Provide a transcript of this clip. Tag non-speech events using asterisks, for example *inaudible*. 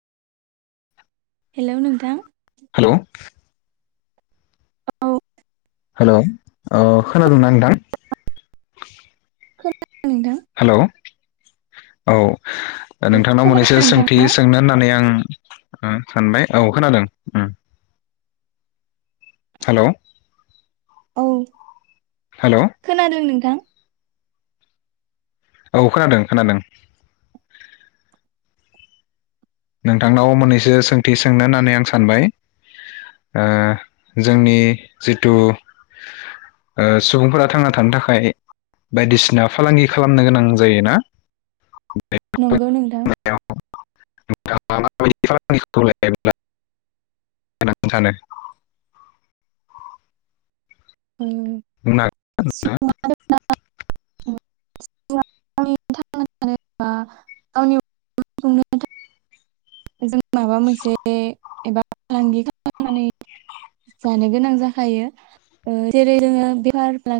हेल' नोंथां हेलौ। औ हेलौ ओ खोनादोंना नोंथां? खोनादों नोंथां। हेलौ औ। नोंथांनाव खोनादों मोननैसो सोंथि नोंथाङा? सोंनो होननानै आं ओ सानबाय औ खोनादों ओम। हेलौ औ। हेलौ खोनादों नों। थां। औ खोनादों खोनादों नोंथांनाव मोननैसो सोंथि सोंनो होननानै आं सानबाय ओ जोंनि जिथु ओ सुबुंफोरा थांना थानो थाखाय बायदिसिना फालांगि खालामनो गोनां जायोना नंगौ नोंथां। नोंथाङा माबायदि *unintelligible* होननानै सानो ओम हागोन *unintelligible* गावनि थांना थानो *unintelligible* जों माबा मोनसे एबा फालांगि खालामनानै जानो गोनां जाखायो जेरै- जोङो बेफार फालां-